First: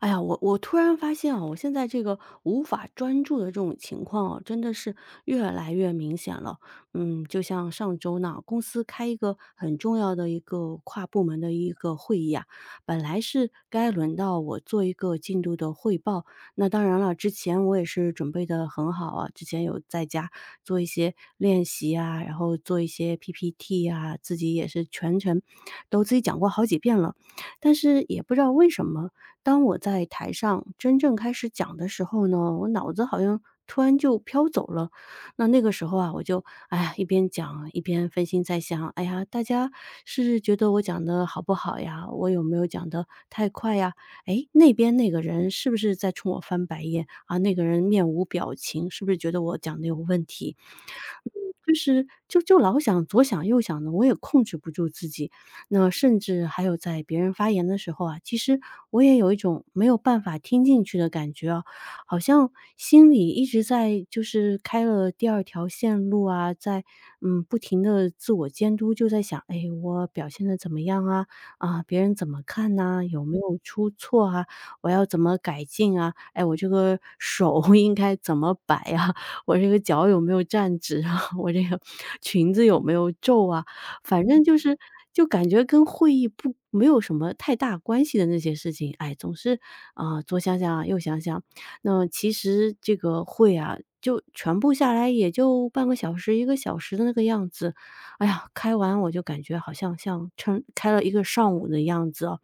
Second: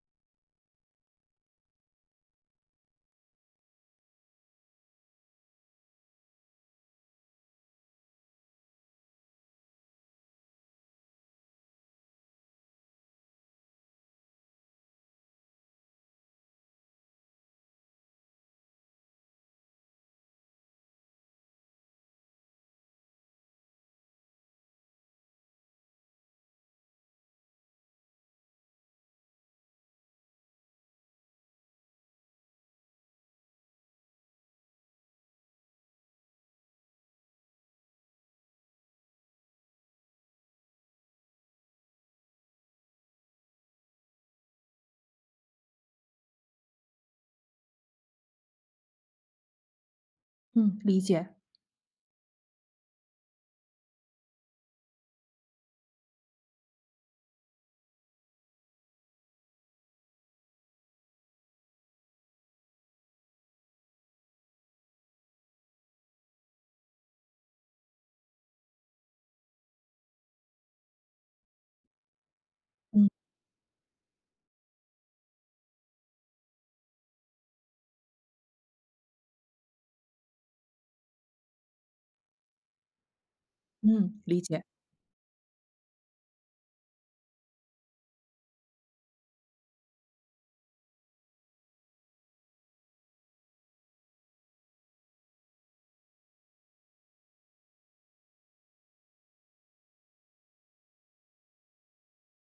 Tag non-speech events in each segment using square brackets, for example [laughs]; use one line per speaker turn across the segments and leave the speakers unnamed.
哎呀，我突然发现啊，我现在这个无法专注的这种情况啊，真的是越来越明显了。嗯，就像上周呢，公司开一个很重要的一个跨部门的一个会议啊，本来是该轮到我做一个进度的汇报。那当然了，之前我也是准备的很好啊，之前有在家做一些练习啊，然后做一些 PPT 啊，自己也是全程都自己讲过好几遍了。但是也不知道为什么，当我在台上真正开始讲的时候呢，我脑子好像突然就飘走了。那个时候啊，我就哎呀，一边讲一边分心在想，哎呀，大家是觉得我讲的好不好呀？我有没有讲的太快呀？哎，那边那个人是不是在冲我翻白眼啊？那个人面无表情，是不是觉得我讲的有问题？
嗯，理
嗯，
解。
就是老想左想右想的，我也控制不住自己，那甚至还有在别人发言的时候啊，其实我也有一种没有办法听进去的感觉啊，好像心里一直在就是开了第二条线路啊，在不停的自我监督，就在想，哎，我表现的怎么样啊？啊，别人怎么看呐、
嗯
有没有出错啊？我要怎么改进啊？哎，我这个手 [laughs] 应该怎么摆啊？我这个脚有没有站直啊？[laughs] 我这个 [laughs] 裙子有没有皱啊？
嗯，
反
理
正就
解。
是就感觉跟会议不没有什么太大关系的那些事情，哎，总是啊、左想想啊右想想。那其实这个会啊，就全部下来也就半个小时、一个小时的那个样子。哎呀，开完我就感觉好像像撑开了一个上午的样子哦，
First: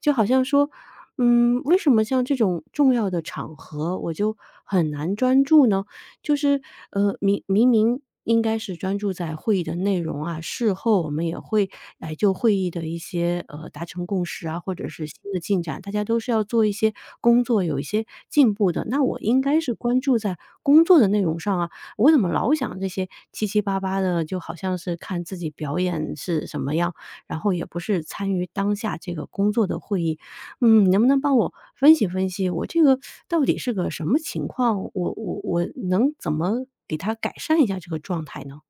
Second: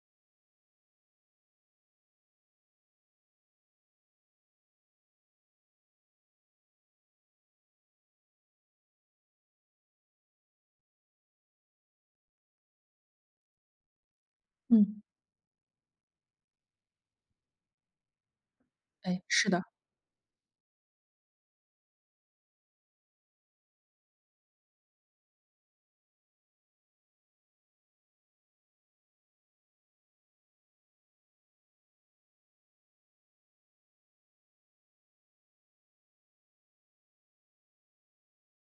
就好像说，嗯，为什么像这种重要的场合我就很难专注呢？就是，明应该是专注在会议的内容啊，事后我们也会来就会议的一些，达成共识啊，或者
嗯，
是新的进展，大家都是要做一些工作，有一些进步的。那我
哎，
应
是
该
的。
是关注在工作的内容上啊，我怎么老想这些七七八八的，就好像是看自己表演是什么样，然后也不是参与当下这个工作的会议。嗯，能不能帮我分析分析，我这个到底是个什么情况？我能怎么给他改善一下这个状态呢？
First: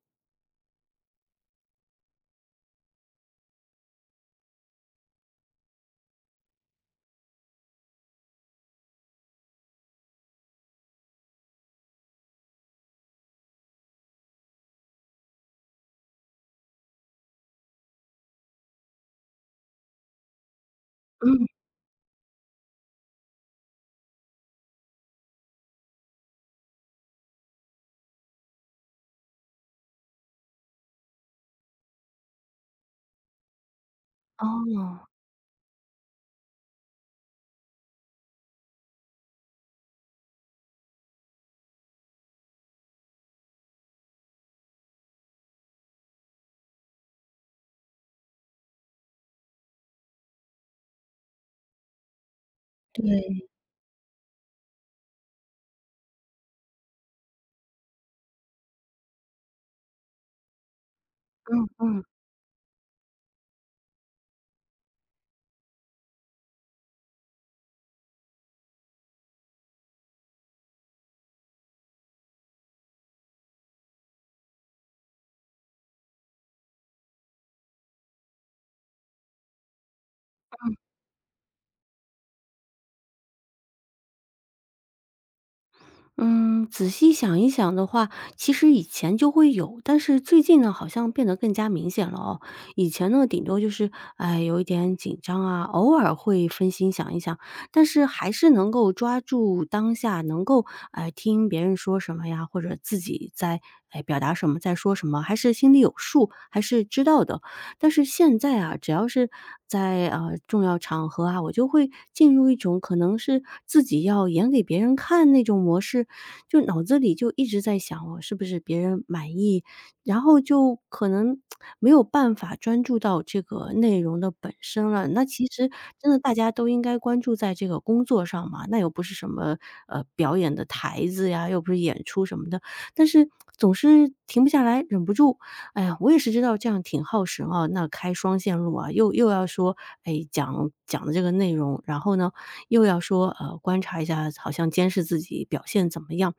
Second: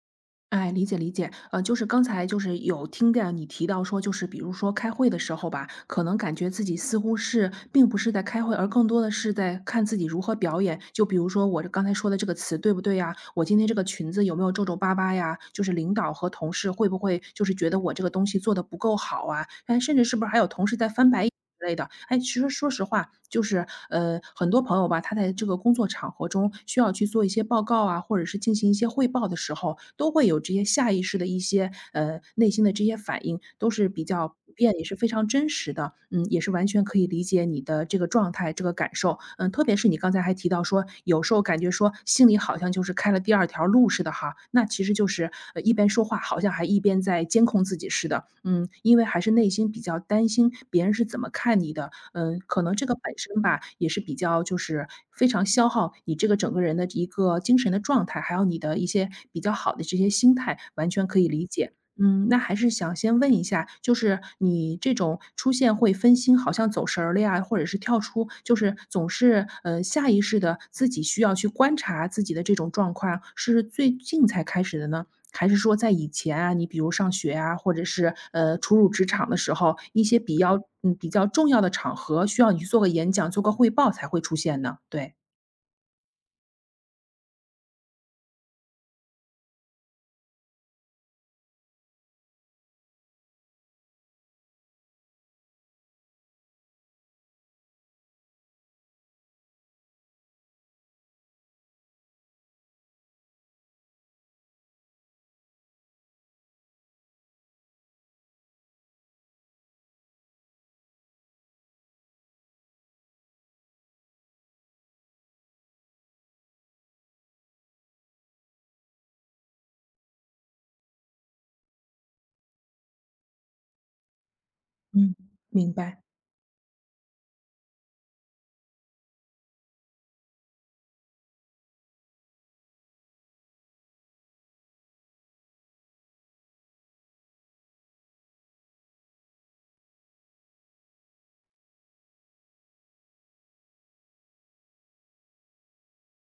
哎，理解理解。就是刚才就是有听到你提到说，就是比如说开会的时候吧，可能感觉自己似乎是并不是在开会，而更多的是在看自己如何表演。就比如说我刚才说的这个词对不对呀？我今天这个裙子有没有皱皱巴巴呀？就是领导和同事会不会就是觉得我这个东西做的不够好啊？哎，甚至是不是还有同事在翻白？眼？
嗯，
之类的。哎，其实说实话，就是很多朋友吧，他在这个工作场合中需要去做一些报告啊，或者是进行一些汇报的时候，都会有这些下意识的一些内心的这些反应，都是比较普遍，也是
哦，
非常真实的。嗯，也是完全。完全可以理解你的这个状态、这个感受。嗯，特别是你刚才还提到说，有时候感觉说心里好像就是开了第二条路似的哈，那其实就是，一边说话好像还一边在监控自己似的。嗯，因为还是内心比较担心别人是怎么看你的。嗯，可能这个本身吧，也是比较就是非常消耗你这个整个人的一个精神的状态，还有你的一些比较好的这些心态，完全可以理
嗯
解。
嗯。
嗯，那还是想先问一下，就是你这种出现会分心，好像走神儿了呀，或者是跳出，就是总是下意识的自己需要去观察自己的这种状况，是最近才开始的呢？还是说在以前啊，你比如上学啊，或者是初入职场的时候，一些比较比较重要的场合需要你去做个演讲、做个汇报才会出现呢？对。
嗯，仔细想一想的话，其实以前就会有，但是最近呢，好像变得更加明显了哦。以前呢，顶多就是，哎，有一点紧张啊，偶尔会分心想一想，但是还是能够抓住当下，能够哎听别人说什么呀，或者自己在哎表达什么，在说什么，还是心里有数，还是知道的。但是现在啊，只要是在重要场合啊，我就会进入一种可能是自己要演给别人看那种模式，就脑子里就一直在想我是不是别人满意，然后就可能 [smacks lips] 没有办法专注到这个内容的本身了。
嗯，
那其实
明白。
真的大家都应该关注在这个工作上嘛，那又不是什么表演的台子呀，又不是演出什么的，但是总是停不下来，忍不住哎呀，我也是知道这样挺耗神啊，那开双线路啊，又要说，哎，讲的这个内容，然后呢，又要说，观察一下，好像监视自己表现怎么样，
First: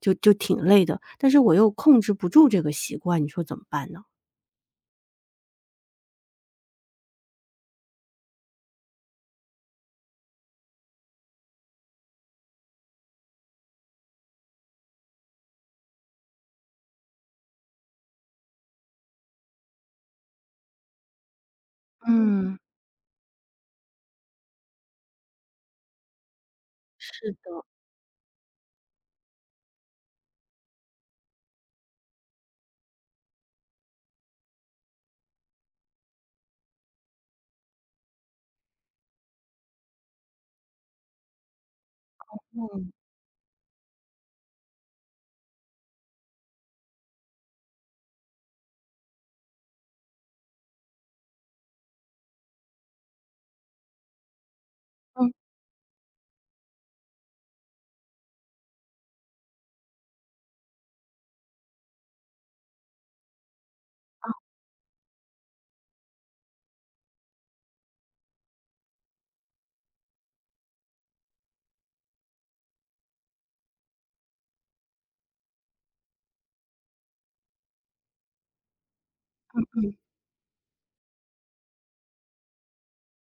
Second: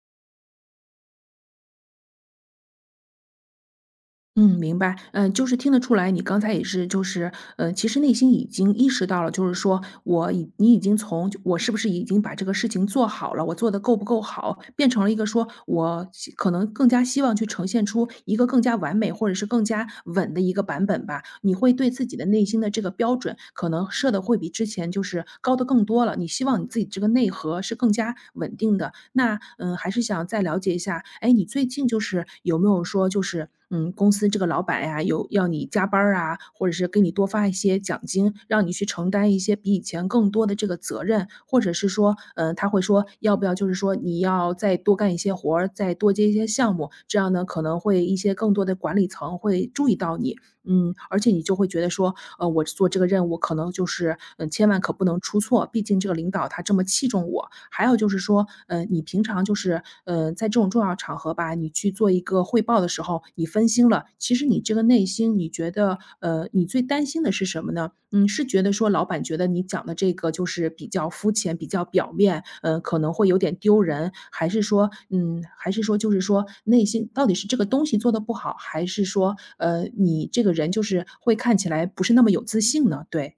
就挺累的。但是我又控制不住这个习惯，你说怎么办呢？
嗯，明白。嗯，就是听得出来，你刚才也是，就是，嗯，其实内心已经意识到了，就是说你已经从我是不是已经把这个事情做好了，我做的够不够好，变成了一个说可能更加希望去呈现出一个更加完美或者是更加稳的一个版本吧。你会对自己的内
嗯，
心的这个标准，可能设的会比之前就是高的更多了。你希望你自己这个内
是
核
的，
是更加稳定的。那，嗯，还是想再了解一下，哎，你最近就是有没有说就是嗯，公司这个老板呀，有要你加班儿啊，或者是给你多发一些奖金，让你去承担一些比以前更多的这个责任，或者是说，嗯，他会
嗯
说要不要就是说你要再多干一些活儿，再多接一些项目，这样呢可能会一些更多的管理层会注意到你。嗯，而且你就会觉得说，我做这个任务可能就是，嗯，千万可不能
嗯。
出错，毕竟这个领导他这么器重我。还有就是说，你平常就是，在这种重要场合吧，你去做一个汇报的时候，你分心了，其实你这个内心你觉得，你最担心的是什么呢？嗯，是觉得说老板觉得你讲的这个就是比较肤浅、比较表面，嗯，可能会有点丢人，还是说，嗯，还是说就是说内心到底是这个东西做的不好，还是说，你这个人就是会看起来不是那么有自信呢？对。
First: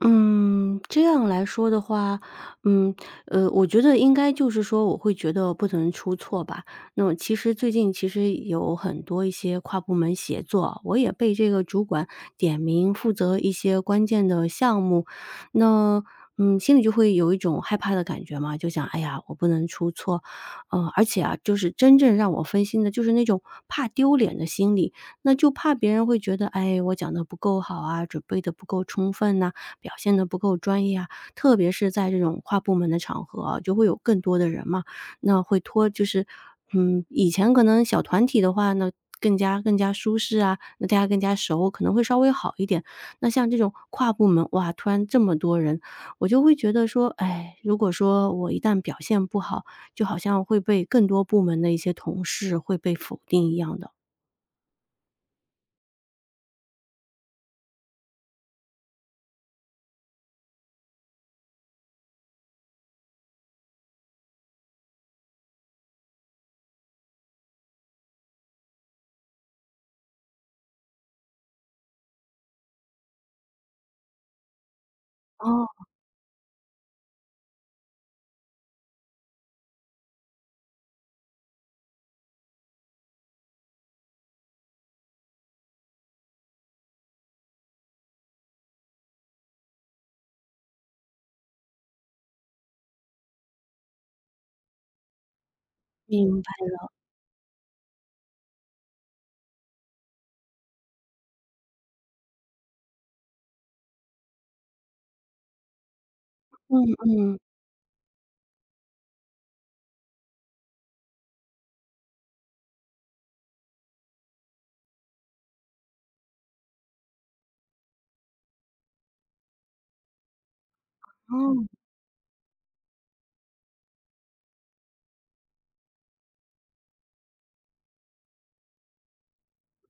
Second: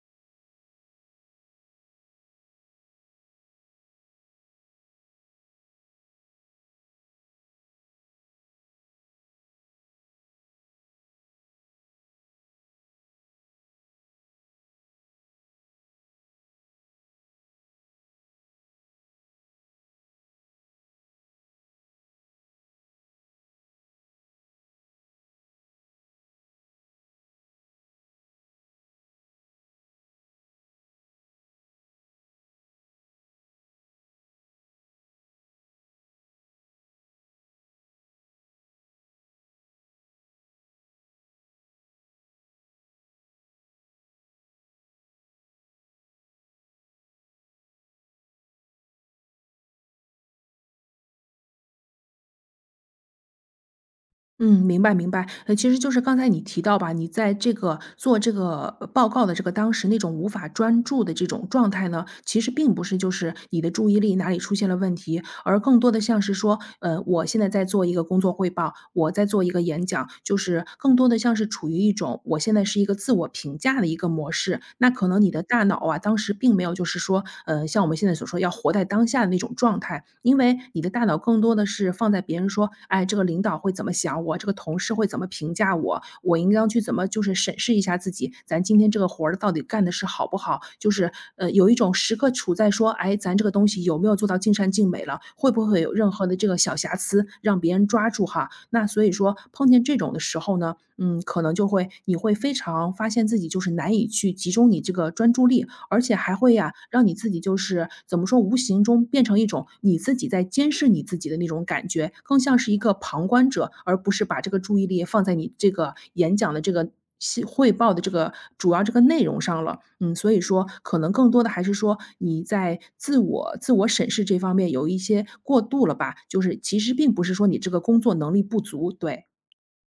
嗯，这样来说的话，嗯，我觉得应该就是说，我会觉得不能出错吧。那么其实最近其实有很多一些跨部门协作，我也被这个主管点名负责一些关键的项目，那嗯，心里就会有一种害怕的感觉嘛，就想，哎呀，我不能出错，而且啊，就是真正让我分心的，就是那种怕丢脸的心理，那就怕别人会觉得，哎，我讲的不够好啊，准备的不够充分呐、表现的不够专业啊，特别是在这种跨部门的场合啊，就会有更多的人嘛，那会拖就是嗯，以前可能小团体的话呢，更加舒适啊，那大家更加熟，可能会稍微好一点。那像这种跨部门，哇，突然这么多人，我就会觉得说，哎，如果说我一旦表现不好，就好像会被更多部门的一些同事会被否定一样的。
嗯，明白明白。其实就是刚才你提到吧，你在这个做这个报告的这个当时那种无法专注的这种状态呢，其实并不是就是你的注意力哪里出现了问题，而更多的像是说，我现在在做一个工作汇报，我在做一个演讲，就是更多的像是处于一种我现在是一个自我评价的一个模式。那可能你的大脑
哦，
啊，当时并没有就是说，像我们现在所说要活在当下的那种状态，因为你的大脑更多的是放在别人说，哎，这个领导会怎么想我，这个同事会怎么评价我，我应当去怎么就是审视一下自己，咱今天这个活儿到底干的是好不好？就是有一种时刻处在说，哎，咱这个东西有没有做到尽善尽美了，会不会有任何的这个
明
小瑕疵让别人抓住哈？那所以说碰见这种的时候呢，嗯，可能就会你会非常发现自己就是难以去集中你这个专注力，而且还会呀，
嗯
让你自
嗯，
己就是怎么说，无形中变成一种你自己在监视你自己的那种感觉，更像是一个旁观者，而不是把这个注意力放在你这个演讲的这个汇报的这个主要这个内容上了。嗯，所以说可能更多的还
哦。
是说你在自我审视这方面有一些过度了吧，就是其实并不是说你这个工作能力不足，对，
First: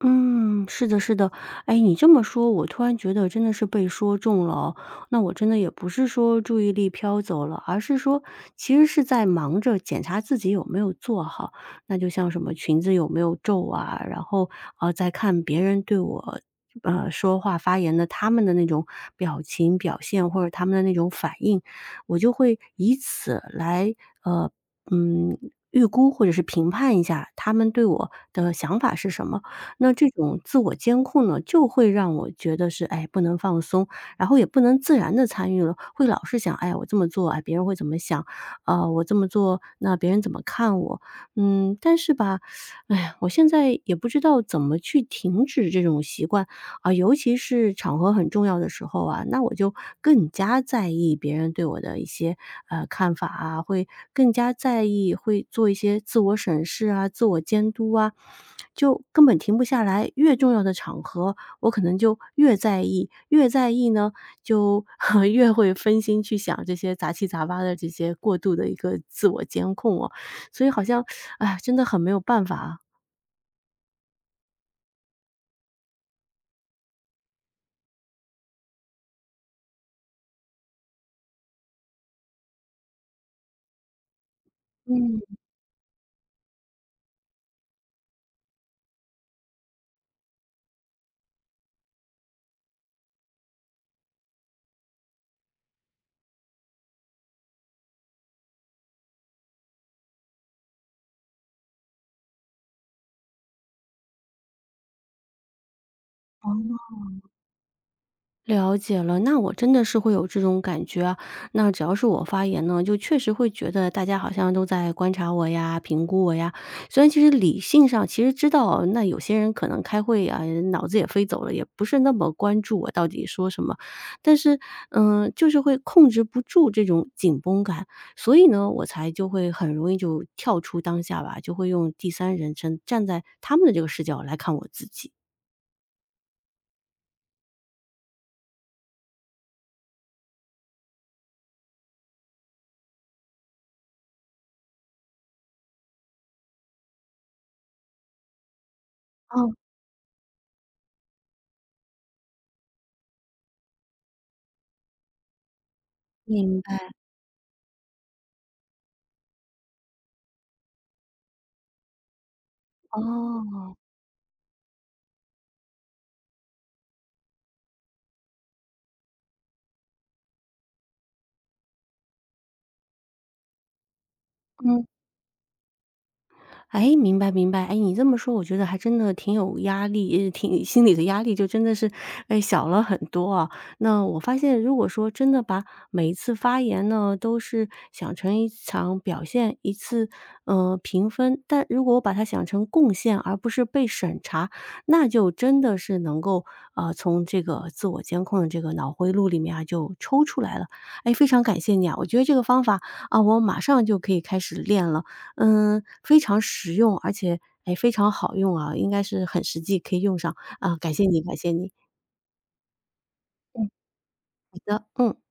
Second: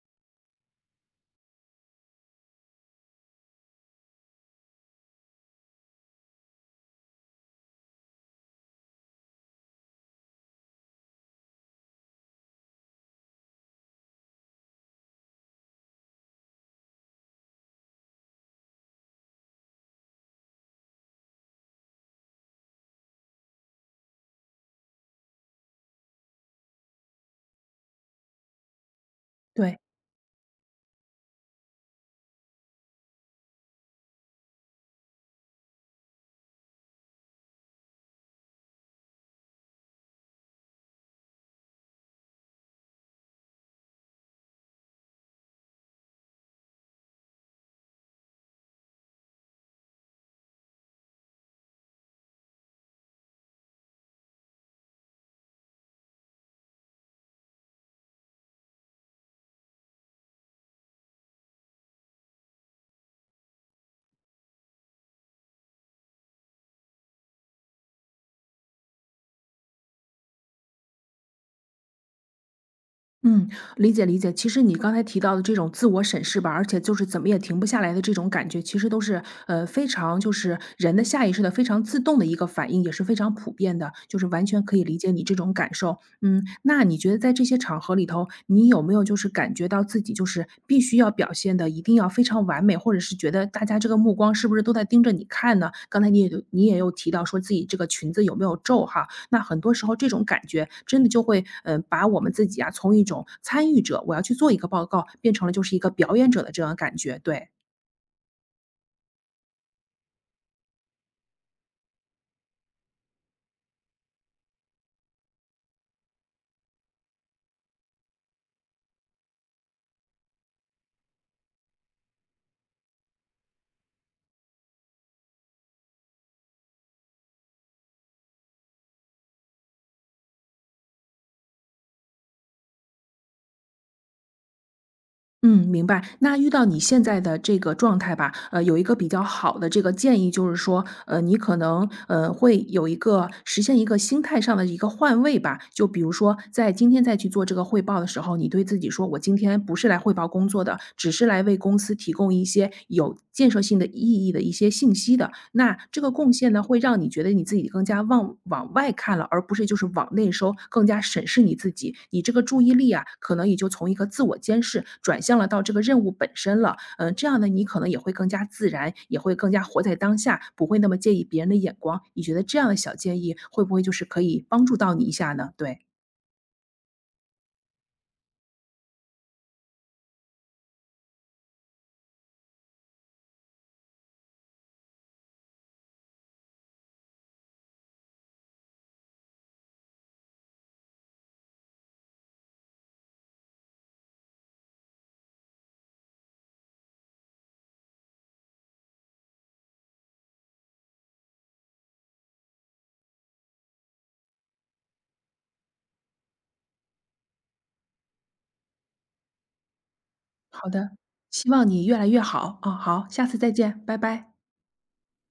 嗯，是的，是的。哎，你这么说，我突然觉得真的是被说中了哦。那我真的也不是说注意力飘走了，而是说其实是在忙着检查自己有没有做好。那就像什么裙子有没有皱啊，然后啊，在看别人对我说话发言的他们的那种表情表现或者他们的那种反应，我就会以此来呃嗯。预估或者是评判一下他们对我的想法是什么，
对。
那这种自我监控呢，就会让我觉得是，哎，不能放松，然后也不能自然的参与了，会老是想，哎我这么做，哎，别人会怎么想？啊，我这么做，那别人怎么看我？嗯，但是吧，哎呀，我现在也不知道怎么去停止这种习惯。啊，尤其是场合很重要的时候啊，那我就更加在意别人对我的一些看法啊，会更加在意，会做一些自我审视啊、自我监督啊，就根本停不下来。越重要的场合，我可能就越在意，越在意呢，就 [laughs] 越会分心去想这些杂七杂八的这些过度的一个自我监控哦。所以好像，哎，真的很没有办法啊。
嗯，理解理解。其实你刚才提到的这种自我审视吧，而且就是怎么也停不下来的这种感觉，其实都是非常就是人的下意识的非常自动的一个反应，也是非常普遍的，就是完全可以理解你
嗯。
这种感受。嗯，那你觉得在这些场合里头，你有没有就是感觉到自己就是必须要表现的一定要非常完美，或者是觉得大家这个目光是不是都在盯着你看呢？刚才你也有提到说自己这个裙子有没有皱哈，那很多时候这种感觉真的就会，嗯，把我们自己啊，从一种参与者，我要去做一个报告，变成了就是一个表演者的这样的感觉，对。
了解了，那我真的是会有这种感觉啊。那只要是我发言呢，就确实会觉得大家好像都在观察我呀、评估我呀。虽然其实理性上其实知道，那有些人可能开会啊，脑子也飞走了，也不是那么关注我到底说什么。但是，嗯、就是会控制不住这种紧绷感，所以呢，我才就会很容易就跳出当下吧，就会用第三人称站在他们的这个视角来看我自己。
嗯，明白。那遇到你现在的这个状态吧，有一个比较好的这个建议，就是说，你可能，会有一个实现一个心态上的一个换位吧。就比如说，在今天再去做这个汇报的时候，你对自己说，我今
哦，
天不是来汇报工作的，只是来为公司提供一些有建设性的意义的一些信息的。那这个贡献
明
呢，会
白。
让你觉得你自己更加往外看了，而不是就是往内收，更加审视你自己。你这个注意力啊，可能也就
哦，
从一个自我监视转向了到这个任务本身了。嗯、这样呢，你可能也会更加自然，也会更加活在当下，不会那么介意别人的眼光。你觉得这样的小建议会不会就是可以帮助
嗯。
到你一下呢？对，
哎，明白明白。哎，你这么说，我觉得还真的挺有压力，挺 [laughs] 心里的压力就真的是，哎，小了很多啊。那我发现，如果说真的把每一次发言呢，都是想成一场表现，一次评分，但如果我把它想成贡献，而不是被审查，那就真的是能够从这个自我监控的这个脑回路里面啊就抽出来了。哎，非常感谢你啊，我觉得这个方法啊，我马上就可以开始练了。嗯，非常实用，而且，哎，非常好用啊，应该是很实际，可以用上。
好
啊，
的，
感谢你，感
希
谢
望
你。
你越来越好啊、好，下次再
嗯。
见，拜拜。
好的，嗯。